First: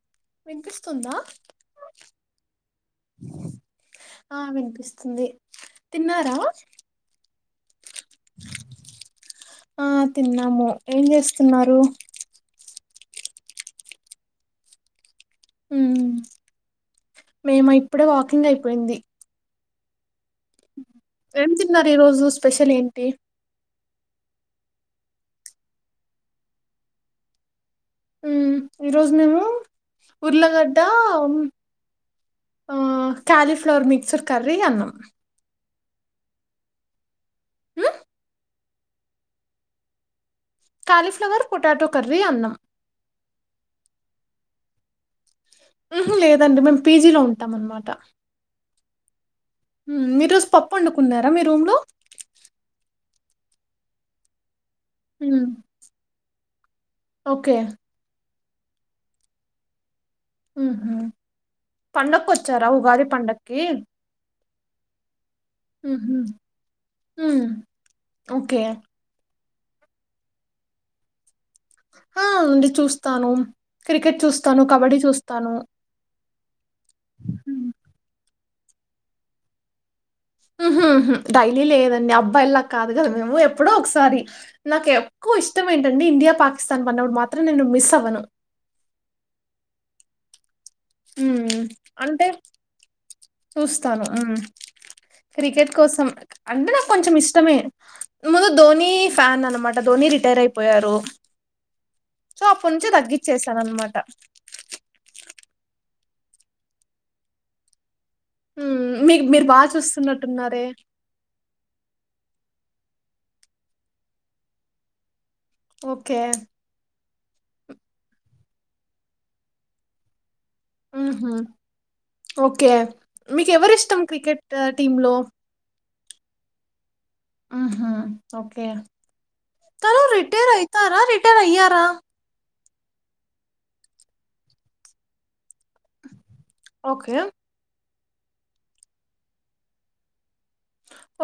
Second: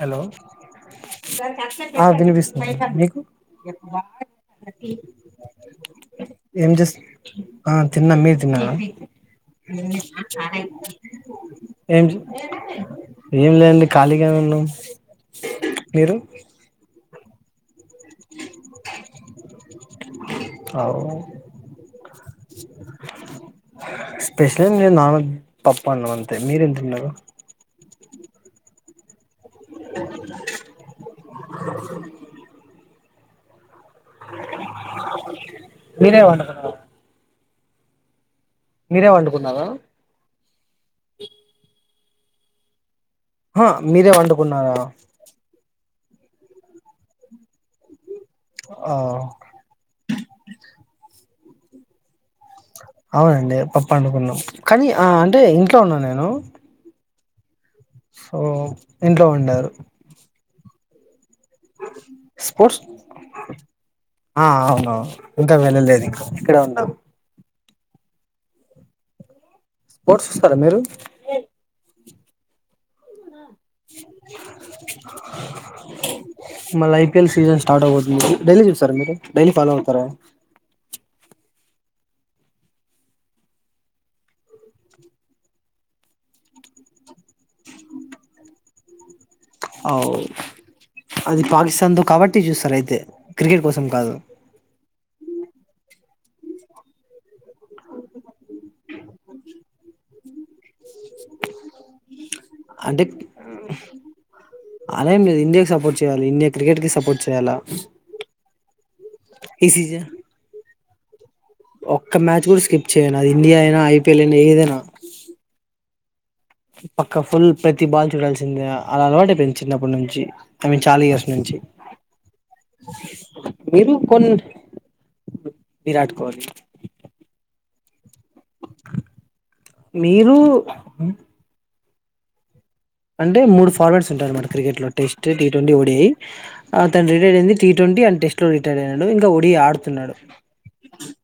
Hello వినిపిస్తుందా ఆ వినిపిస్తుంది మీకు ఆ వినిపిస్తుంది తిన్నారా ఏం జస్ ఆ తిన్నా మీరు తిన్నారా ఆ తిన్నాము ఏం చేస్తున్నారు ఏం జె ఏం లేదండి ఖాళీగానే ఉన్నాం మీరు మేమ ఇప్పుడే వాకింగ్ అయిపోయింది అవు ఏం తిన్నారు ఈ రోజు స్పెషల్ ఏంటి స్పెషలేం లేదు నార్మల్ పప్పన్నం అంతే మీరేమ్ దిన్నారు ఈ రోజు మేము ఉర్లగడ్డ ఆ కాలిఫ్లవర్ మిక్సర్ కర్రీ అన్నం మీరే వండకర మీరే వండుకున్నారా కాలీఫ్లవర్ పొటాటో కర్రీ అన్నం హ మీరే వండుకున్నారా ఊహు లేదండి మేము పీజీలో ఉంటాం అన్నమాట ఆ మ్ మీ రోజు పప్పు వండుకున్నారా మీ రూమ్ లో అవునండి పప్ప అండుకున్నాం కానీ ఆ అంటే ఇంట్లో ఉన్నా నేను ఒకే సో ఇంట్లో వండారు ఉహు పండక్కొచ్చారా స్పోర్ట్స్ ఉగాది పండక్కి ఆ అవునువు ఇంకా మ్మ్ వెళ్ళలేదు ఇంకా హ్మ్ ఇక్కడే ఉన్నాం మ్మ్ ఓకే స్పోర్ట్స్ చూస్తారా మీరు ఆహ్ ఉండి చూస్తాను. క్రికెట్ చూస్తాను. కబడ్డీ చూస్తాను. మళ్ళ ఐపీఎల్ సీజన్ స్టార్ట్ అవ్వబోతుంది. డైలీ చూస్తారా మీరు డైలీ ఫాలో అవుతార. ఉమ్ ఉహూ డైలీ లేదండి. అబ్బాయిలా కాదు కదా మేము ఎప్పుడో ఒకసారి నాకు ఎక్. ఇష్టమేంటండి ఇండియా పాకిస్తాన్ ఆన్నప్పుడు మాత్రం నేను మిస్ అవ్వను. అవ్. అది ఉమ్ పాకిస్థాన్ తో అంటే కాబట్టి చూస్తారు అయితే క్రికెట్ కోసం చూస్తాను కాదు. ఉమ్ క్రికెట్ కోసం. అంటే నాకు కొంచెం ఇష్టమే. ముందు ధోని ఫ్యాన్ అనమాట ధోని రిటైర్ అయిపోయారు. సో అప్పటి నుంచి అంటే తగ్గిచ్చేసాను అనమాట అలా ఏం లేదు ఇండియాకి సపోర్ట్ చే. చేయాలి ఇండియా క్రికెట్ కి సపోర్ట్ చేయాలా. మీరు మీరు బాగా ఈ సీజన్ చూస్తున్నట్టున్నారే. ఒక్క మ్యాచ్ కూడా స్కిప్ చేయను. అది ఇండియా అయినా ఐపీఎల్ అయినా ఏదైనా. ఓకే. పక్క ఫుల్ ప్రతి బాల్ చూడాల్సిందే అలా అలవాటు అయిపోయింది చిన్నప్పటి నుంచి. ఐ మీన్ చాలా ఇయర్స్ ఉహు నుంచి. ఓకే మీకు మీరు ఎవరిష్టం కొన్ క్రికెట్ టీమ్ లో. విరాట్ కోహ్లీ. ఆహ్ ఓకే తను మీరు రిటైర్ అయితారా రిటైర్ అయ్యారా. అంటే మూడు ఫార్మాట్స్ ఉంటాయి అన్నమాట క్రికెట్ లో టెస్ట్ టీ ట్వంటీ ఓడి అతను ఓకే. రిటైర్డ్ అయింది టీ. ట్వంటీ అండ్ టెస్ట్ లో రిటైర్ అయినాడు ఇంకా ఒడి ఆడుతున్నాడు.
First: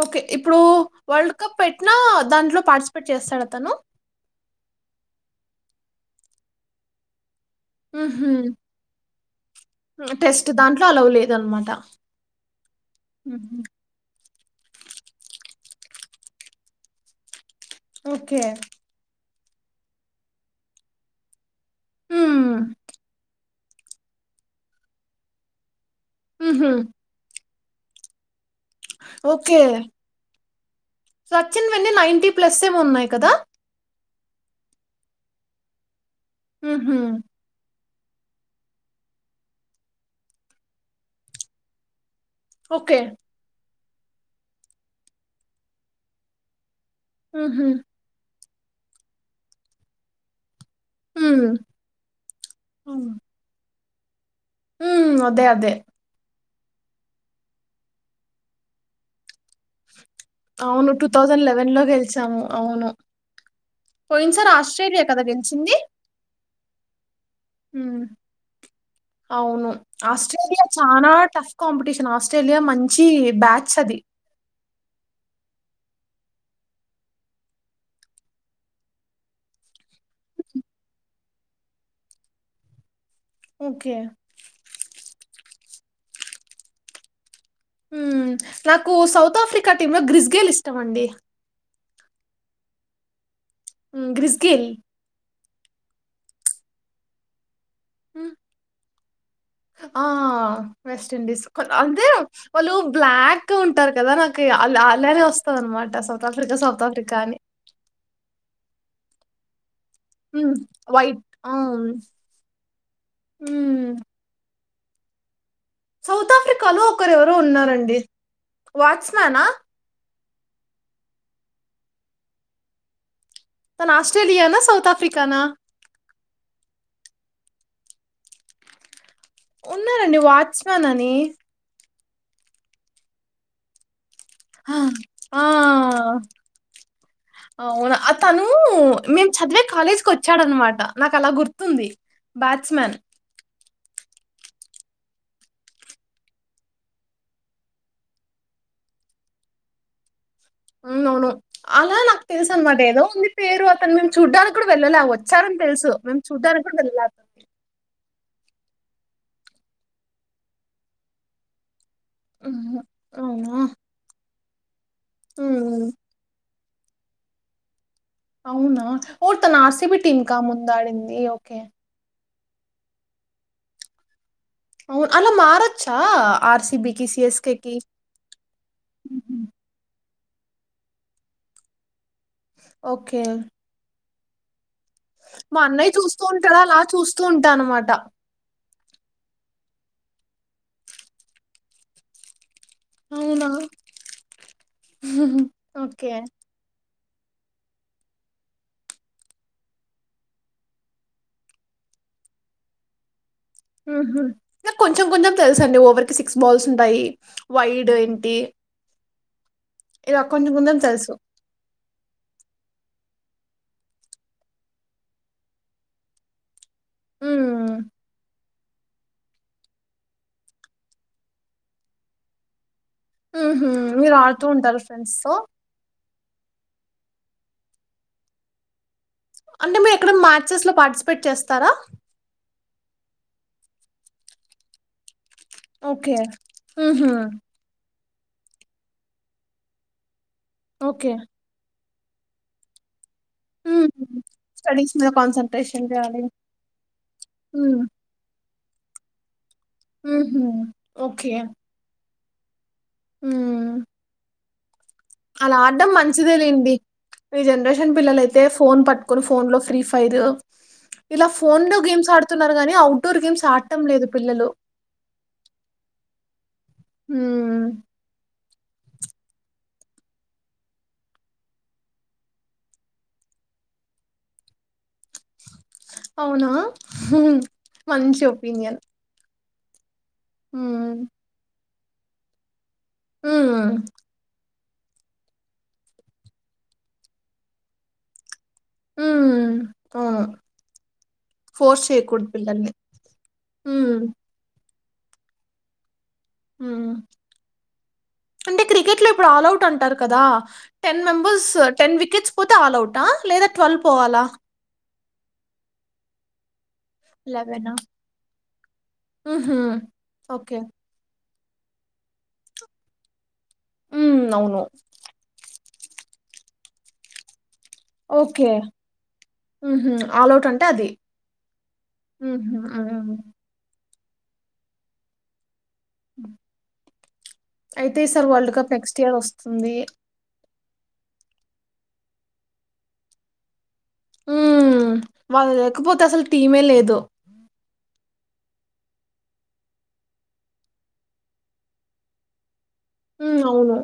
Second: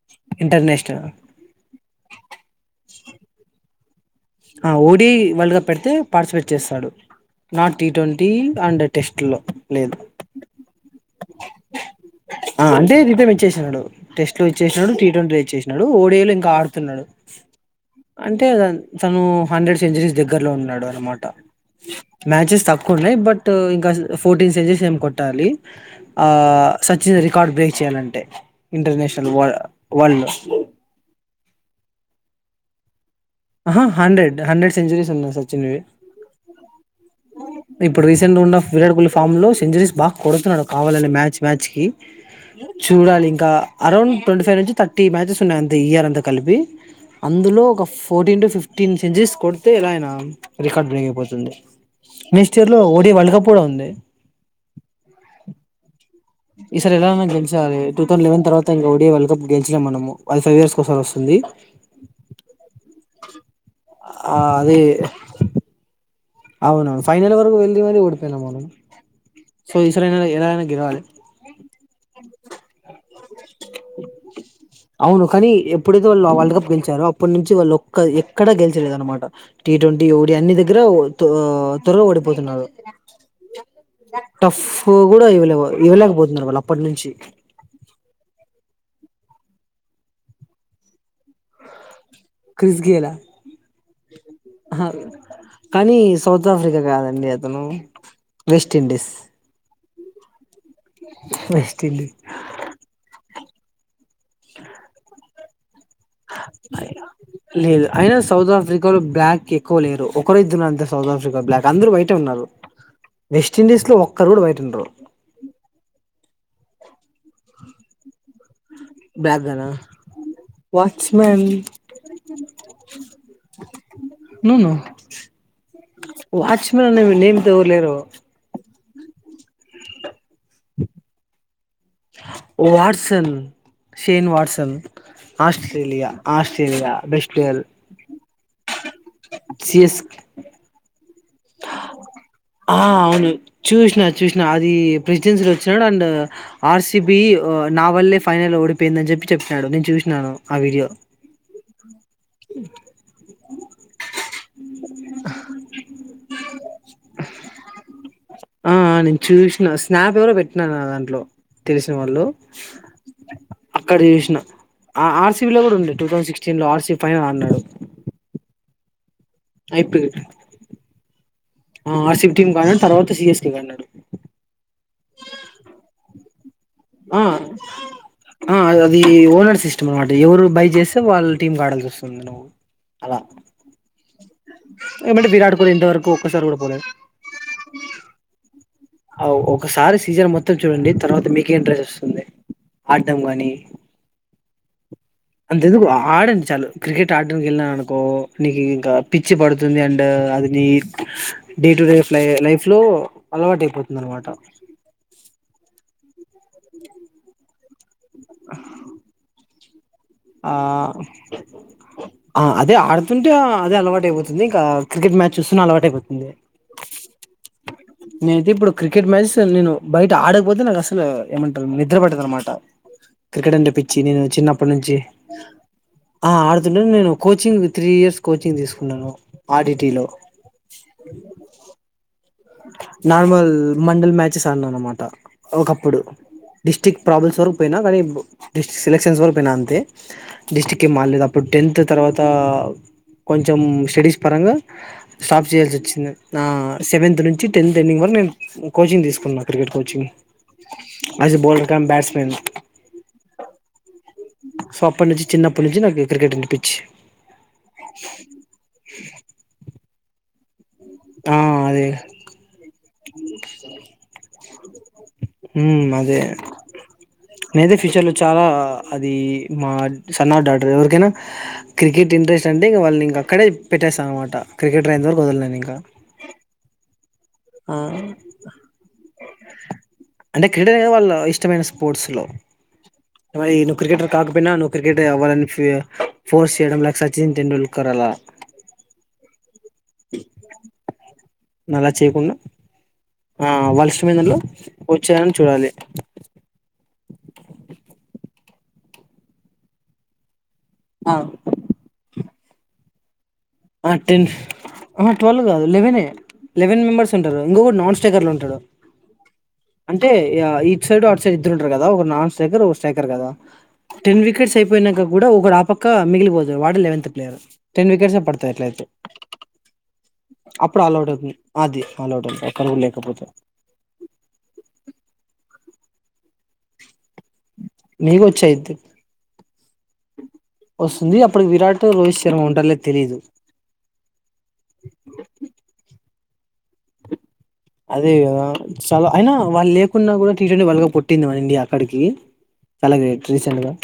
ఓకే ఇప్పుడు ఇంటర్నేషనల్ వరల్డ్ కప్ పెట్టినా దాంట్లో పార్టిసిపేట్ చేస్తాడా అతను. ఓడి వరల్డ్ కప్ పెడితే పార్టిసిపేట్ చేస్తాడు. నాట్ టీ ట్వంటీ హుహు. And test. వాటిల్లో. లేదు హ్మ్. టెస్ట్ దాంట్లో అలౌ లేదనమాట. ఆహ్ అంటే రిటైర్మెట్ హుహు. ఇచ్చేశాడు టెస్ట్. ఇచ్చేసినాడు టీ ట్వంటీ ఇచ్చేసినడు ఓడేళ్లు ఇంకా ఆడుతున్నాడు. ఓకే. టూ హండ్రెడ్ సెంచరీస్ దగ్గరలో ఉన్నాడు అనమాట మ్యాచెస్ హ్మ్. తక్కువ ఉన్నాయి బట్. ఇంకా ఫోర్టీన్ సెంచరీస్ ఏమో కొట్టాలి. హుహు. ఆహ్ సచిన్ రికార్డు బేక్. చేయాలంటే ఇంటర్నేషనల్ వర వరల్డ్ వ. సచ్చిన్ వెన్నీ నైంటీ ప్లస్ ఏమో ఉన్నాయి కదా. ఆహ్ హండ్రెడ్ హండ్రెడ్ సెంచురీస్ ఉన్నాయి సచిన్వి. ఉమ్మ్. ఇప్పుడు రీసెంట్ గా ఉన్న విరాట్ కోహ్లీ ఫార్మ్ లో సెంచురీస్ బాగా కొడుతున్నాడు కావాలనే మ్యాచ్ మ్యాచ్ కి. ఓకే. చూడాలి ఇంకా. అరౌండ్ ట్వంటీ ఫైవ్ నుంచి థర్టీ మ్యాచెస్ ఉన్నాయి అంతే ఇయర్ అంతా కలిపి అందులో హుహు. ఒక పో. టీన్ టు ఫిఫ్టీన్ సెంచరీస్ కొడితే ఎలానా. రికార్డ్ బ్రేక్ హ్మ్. అయిపోతుంది నెక్స్ట్ ఇయర్ లో ఓడి వరల్డ్ కప్ కూడా ఉంది. ఉమ్ అదే అదే. ఈ సారి ఎలైనా గెలిచాలి టూ దౌసెండ్ లెవన్ తర్వాత ఇండియా ఒడి వరల్డ్ కప్ గెలిచినం మనము. అది ఫైవ్ ఇయర్స్ అవును ఒకసారి టూ వస్తుంది థౌజండ్ లెవెన్ లో గెలిచాము అవును. ఆ పోయినసారి అదే ఆస్ట్రేలియా కదా గెలిచింది. అవునవును ఫైనల్ వరకు వెళ్లి మరి హ్మ్. ఓడిపోయినా మం. అవును ఆస్ట్రేలియా చాలా టఫ్ కాంపిటీషన్ ఆస్ట్రేలియా మంచి బ్యాచ్ అది. అవును కానీ. ఎప్పుడైతే వాళ్ళు ఆ వరల్డ్ కప్ గెలిచారో అప్పటి నుంచి వాళ్ళు ఒక్క ఎక్కడ గెలిచలేదు అనమాట టీ ట్వంటీ ఓడీ అన్ని దగ్గ. [unintelligible] తో త్వరగా ఓడిపోతున్నారు ఓకే. టఫ్ కూడా ఇవ్వలే వాళ్లు. ఇవ్వలేకపోతున్నారు వాళ్ళు అప్పటి నుంచి. ఉమ్ నాకు సౌత్ ఆఫ్రికా టీమ్ లో గ్రిస్గేల్ ఇష్టం అండి. క్రిస్గేలా హ్మ్. Chris Gayle. ఆహ్ కానీ. సౌత్ ఆఫ్రికా కాదండి అతను హ్మ్. వెస్ట్ ఇండీస్ ఆ వెస్ట్ ఇండీస్ కొ వెస్ట్ అంతే ఇండీస్ వాళ్ళు బ్లాక్ గా ఉంటార్ కదా నాకి అ అలానే వస్తా అనమాట్ ఆ లేలా లేదు అయినా సౌత్ ఆఫ్రికలో బ్లాక్ ఎ కోలేరు ఒకరు హ్మ్. ఇద్దరు ఉన్నారు అంతే సౌత్ వైట్. ఆఫ్రికా ఆ! బ్లాక్ అందరు వైటే ఉన్నారు వెస్ట్ ఇండీస్ లో హ్మ్. ఒక్కరు కూడా వైట్ ఉండరు సౌత్ ఆఫ్రికాలో ఒకరెవరు ఉన్నారండి వాచ్మెన్ బ్లాక్ ఆ గాన వాచ్మెన్ తను నో ఆస్ట్రేలియానా? నో సౌత్ ఆఫ్రికానా? వాచ్మెన్ నేను దూలేరు ఉన్నారండి వాచ్మెన్ అని వాట్సన్ షేన్ వాట్సన్ ఆ ఆ! ఆస్ట్రేలియా ఆస్ట్రేలియా బెస్ట్ ప్లేయల్ అవునా ఆ తను మేము చదివే కాలేజ్ కు వచ్చాడు అనమాట నాకు అలా గుర్తుంది ఆ బ్యాట్స్మెన్ అవును చూసినా చూసినా అది ప్రెసిడెన్సీలో వచ్చినాడు అండ్ ఆర్సిబి నా వల్లే ఫైనల్ ఓడిపోయిందని చెప్పి చెప్పినడు నేను చూసినాను ఆ వీడియో అవును అవును అలా నాకు తెలుసు అనమాట ఏదో ఉంది పేరు అతను మేము చూడ్డా కుడు వెళ్ళాలే ఆ వచ్చారని తెలుసు మేము చూడానికి కూడా వెళ్లా ఆ నేను చూసినా స్నాప్ ఎవరో పెట్టినారు నా దాంట్లో తెలిసి తే వాళ్ళు మ్మ్. అవునా అక్కడ చేసిన ఆ ఆర్సీబీలో కూడా మ్మ్. ఉండి టూ థౌసండ్ సిక్స్టీన్ లో ఆర్సీబీ ఫైనల్ అడినాడు అవునా ఓ తను ఆర్సీబీ టీమ్ కా ముందు ఆడింది ఓ ఆ ఆర్సిబి టీమ్ ఆడినాడు తర్వాత సీఎస్కే ఆడినాడు అవు అలా మారచ్చా ఆర్స్ ఆ అ అది అది ఓనర్ సిస్టమ్ వాడ్ దేవురు బై చేస్తే వాళ్ళ టీంకి ఆడాల్సి వస్తుంది నువ్వు అలా ఓకే ఏమంటే విరాట్ మా కోహ్లీ అన్నయ్య ఇంతవరకు చూస్తూ ఒక్కసారి ఉంటాడు కూడా పోలే అలా చూస్తూ ఉంటా అనమాట అ ఓ ఒకసారి సీజన్ మొత్తం చూడండి తర్వాత మీకే ఇంట్రెస్ట్ వస్తుంది ఆడమ్ అవునా కానీ అంత ఎందుకు ఓకే ఆడండి చాలు క్రికెట్ ఆడడం వెళ్ళినాను అనుకో నీకి ఇంకా పిచ్చి పడుతుంది అండ్ అది నీ డే టు రే ఫ్లయి లైఫ్ లో ఆహా అలవాటైపోతుందనమాట ఇంకా కొంచెం కొంచెం తెలుసు అండి ఓవర్ కి సిక్స్ బాల్స్ ఉంటాయి వైడ్ ఏంటి ఇలా ఆ కొంచెం కొంచెం తెలుసు ఆమ్ అదే ఆడుతుంటే అదే అలవాటు అయిపోతుంది ఇంకా క్రికెట్ మ్యాచ్ చూస్తున్న అలవాటు అయిపోతుంది ఉ నేనైతే ఇప్పుడు క్రికెట్ మ్యాచ్ అసలు నేను బయట ఆడకపోతే నాకు అసలు ఏమంటారు నిద్ర పట్టదు అన్నమాట క్రికెట్ ఊహూ. అంటే పిచ్చి మీరు నేను ఆడుతూ చిన్నప్పటి ఉంటారు నుంచి ఫ్రెండ్స్ తో ఆ ఆడుతుంటాను నేను కోచింగ్ త్రీ ఇయర్స్ కోచింగ్ తీసుకున్నాను అంటే మీరు ఆర్డిటీలో ఎక్కడ అన్ మ్యాచెస్ లో పార్టిసిపేట్ చేస్తారా నార్మల్ మండల్ మ్యాచెస్ ఆడిన అన్నమాట ఒకప్పుడు ఓకే డిస్టిక్ ఊహూ. ప్రాబ్లమ్స్ వరకు పోయినా కానీ ఇబు డిస్ సెలెక్షన్స్ వరకు పోయిన అంతే డిస్ట్రిక్ ఏం ఓకే మారలేదు అప్పుడు టెన్త్ తరువాత కొంచెం మ్మ్. స్టడీస్ పరంగా స్టడీస్ మీద స్టాప్ చేయాల్సి కాన్సన్ట్రేషన్ వచ్చింది చేయాలి నా సెవెంత్ నూన్ టెన్త్ మ్మ్. ఎన్నింగ్ వన్ నీన్ కోచింగ్ తీసుకున్నా క్రికెట్ కోచింగ్ ఊహూ. As a bowler cum batsman who so అప్పటి నుంచి అలా చిన్నప్పటి నుంచి ఆడం నాకు మంచిదే క్రికెట్ అంటే లేండి పిచ్చి ఈ జనరేషన్ పిల్లలైతే ఫోన్ పట్టుకొని ఫోన్ లో ఫ్రీ ఫు పైదో ఇలా ఆ ఫోన్ లో అదే గేమ్స్ ఆడుతున్నారు గానీ అవుట్ డోర్ గేమ్స్ ఆటం లేదు పిల్లలు ఉమ్ అదే హ్మ్ నదే ఫుచర్లో చా ఆ ఆ అది మా సన్న డాటర్ ఎవరికైనా క్రికెట్ ఇంట్రెస్ట్ అంటే వాళ్ళనింక కడే పెట్టస్థానానమాట క్రికెటర్యెంతవరకు వదలేదు ఇంకా అవునా హుమ్ ఆ మంచి ఒపీనియన్ అంటే క్రికెట్ హ్మ్ వాళ్ళ ఇష్టమైన స్పోర్ట్స్ లో మరి హ్మ్ నువ్వు క్రికెటర్ కాకపోయినా నువు క్రికెటరీ అవ్వాలని ఫియ ఫోర్స్ చేయడంలే సచిన్ టెండూల్కర్ అలా హ్మ్ అవును ఫోర్స్ అలా చేయకూడదు చేయకుండా పిల్లల్ని ఆ వాళ్ల హ్మ్ ఇష్టమైనదానిలో వచ్చారని చూడాలి. ఆ అ అంటే క్రికెట్ లో ఇప్పుడు ఆల్ ఔట్ అంటారు కదా టెన్ ఆ మెంబెర్స్ టెన్ వికెట్స్ పోతే ఆల్ ఔట్ ఆ లేదా ట్వల్ పోవాలా? ఆహా టువల్ కాదు లేవేనే లెవెన్ మెంబర్స్ ఉంటారు. లెవెనా ఇంగోగడు నాన్ స్టైగర్ల ఉంటాడు. ఊహూ అంటే ఇగ ఓకే ఇట్ సైడ్ అట్ సైడ్ తిరుంటారు కదా ఒకరు నాన్ స్ట్రైకర్ ఒక స్ట్రైకర్ కదా టెన్ హ్మ్ వికెట్స్ అవును అయిపోయినంక కూడా ఒకరు ఆపక్ కా మిగిలిపోతాయ్ వాడే లెవెంత్ ప్లేయర్ టెన్ వికెట్స్ పడతాయ్ ఓకే అట్లైతే ఊహూ ఆల్ అవుట్ అంటే అప్పుడు అది ఆల్ ఔటవుతుంది అది ఆల్ ఔటంటే ఊహూ ఒకరు కూడా హ్మ్ లేకపోతే అయితే మీకు ఈసారి వరల్డ్ వచ్చయిద్ది కప్ నెక్స్ట్ ఇయర్ వస్తుంది. వస్తుంది. అప్పుడు విరాట్ రోహిత్ శర్మ ఉంటార్లేదో తెలీదు ఉమ్ వాళ్ళు లేకపోతే అసలు టీమే లేదు. అదే కదా చాలా అయినా వాళ్ళు లేకున్నా కూడా టీట్వంటీ వాల్గు కోట్టింది మన ఇండియా అక్కడికి చాలా గ్రేట్ హ్మ్ రీసెంట్గా అవును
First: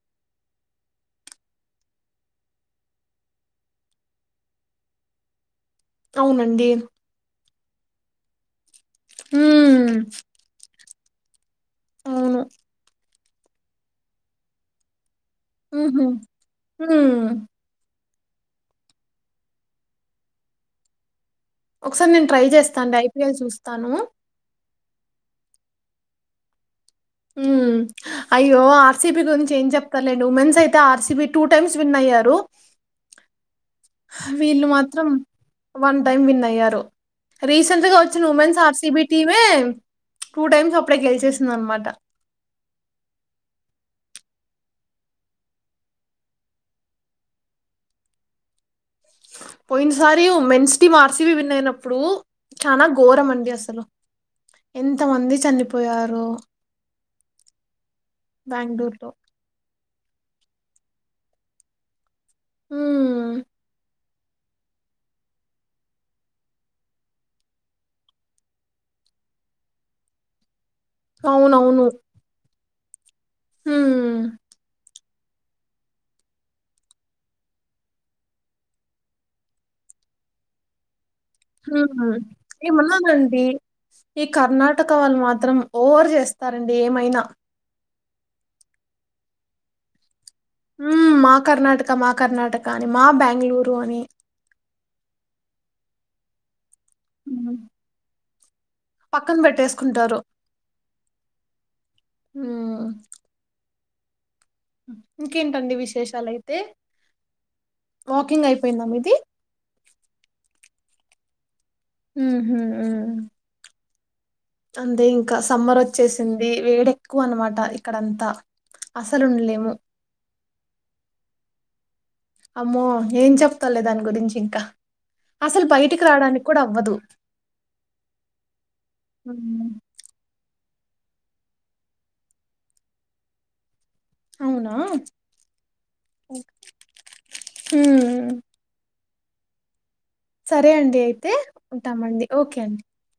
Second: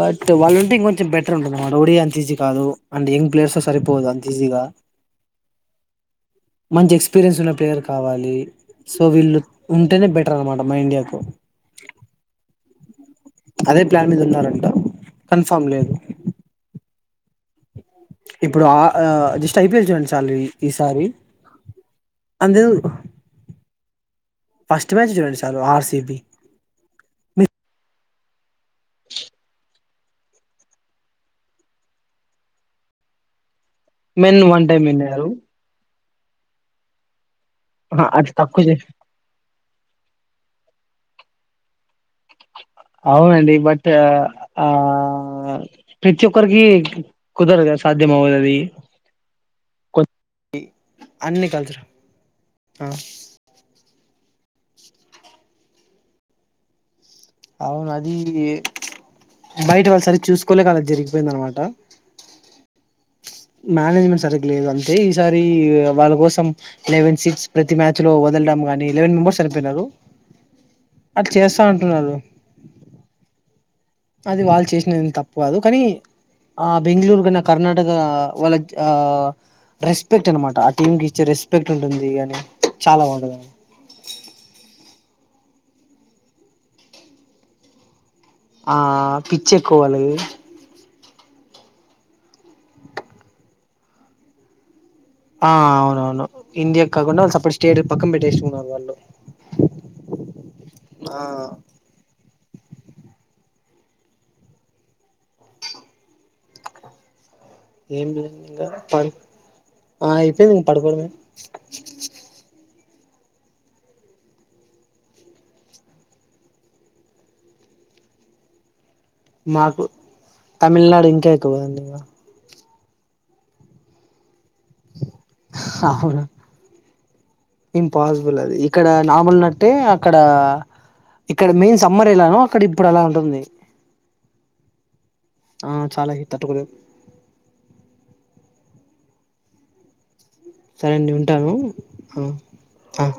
బట్ వాళ్ళుంటే ఇంకొంచం బెటర్ ఉంటుంది అన్నమాట ఒడి అంత ఈజీ కాదు అండ్ యంగ్ ప్లేయర్స్ సరిపోదు అంత ఈజీగా అవునన్ మంచి ఎక్స్పీరియన్సు ఉన్న ప్లేయర్ కావాలి. సో వీళ్ళు హ్మ్. ఉంటేనే బెటర్ అన్నమాట మన ఇండియాకు అవును. అదే ప్లాన్ మీద ఉన్నారంట కన్ఫామ్ లేద్ ఉమ్ ఇప్పుడు ఆ ఆ జస్ట్ ఐ పీ ఎల్ చూడండి చాలు ఈసారి ఒకసారి నేను ట్రై అందు చేస్తాను డై పీ ఎల్ చూస్తాను. ఫస్ట్ మ్యాచ్ చూడండి చాలు ఆర్ సి బి ఉమ్ అయ్యో ఆర్ సి బి గురించి ఏం చెప్తార్లెండి ఉమెన్స్ అయితే R C B two times win అయ్యారు. హ్ మెన్ వన్ వీళ్ళు టైమ్ మాత్రం విన్నారు వన్ టైం విన్ అయ్యారు. రీసెంట్ గా వచ్చిన అట్లా ఉమెన్స్ తక్కువ చే ఆర్ సి బీ టీమే టూ టైమ్స్ అప్పుడే గెల్చేసిందనమాట అవునండి బట్ ఆ ప్రతి ఒక్కరికి కుదరద్ గద్ సాధ్యమావదది. పోయినసారి women's team R C B అన్ని విన్ కల్చర్ అయినప్పుడు చానా గోరమండి. అసలు ఎంత మంది చనిపోయారో అవును అది బెంగుళూరులో. బైట్ వస్ అది చూసుకోలేక అలా జరిగిపోయిందానమాట హ్మ్. మానేజ్మెంట్స్ రెగ్లేర్ అంతే ఈసారి వాళ్ళ కోసం లెవెన్ సీట్స్ ప్రతి మ్యాచ్ లో వదలడం గాని లెవెన్ చనిపోయినారు అది చేస్తా అవునవును. అంటున్నారు. హ్మ్. అది వాళ్ళు చేసిన తప్పు కాదు కానీ ఆ బెంగళూరు కన్నా కర్ణాటక వాళ్ళక్ ఆ రెస్పెక్ట్ అనమాట ఆ టీమ్ ది హ హ ఏ బాగుంటది ఉన్నాదండి ఈ కర్ణాటక వాళ్ళు మా త్రం ఓవర్ చేస్తారండి ఏమైనా ఆ పిచ్కేక్కువ వాళ్ళకి మా కర్ణాటక మా కర్ణాటక అని మా బెంగ్ళూరు అని ఆ అవునవును ఇండియా కాకుండా హ్మ్. సెపరేట్ స్టేట్ పక్కన పెట్టేసి పక్కన పెట్టేసుకుంటారు ఆ ఇంకేంటండి విశేషాలయితే ఏం లే ఇంగ ప ఆ అయితే పడుకోవడమే హ్మ్ హు మ్ అందే ఇంకా సమ్మర్ వచ్చేసింది వేడేక్కువ అనమాట ఇక్కడంతా అసలుండలేము. మాకు తమిళ్నాడు ఇంకా ఎక్కువ కదండి ఇంగ అమ్మో ఏం చెప్తాంలే దాని గురించి ఇంకా అస్సలు బయటికి అవును రావడానికి కూడా అవ్వదు ఇంపాసిబుల్ అది ఇక్కడ హ్మ్. నావునట్టే అక్కడ ఇక్కడ మెయిన్ సమ్మర్ ఎలానో అక్కడ ఇప్పుడు అలా ఉంటుంది అవునా ఆ చాలా హీట్ తట్టుకోలేమ్ హ్మ్. సరే అండి అయితే ఉంటామండి ఆ ఓకే అండి ఆ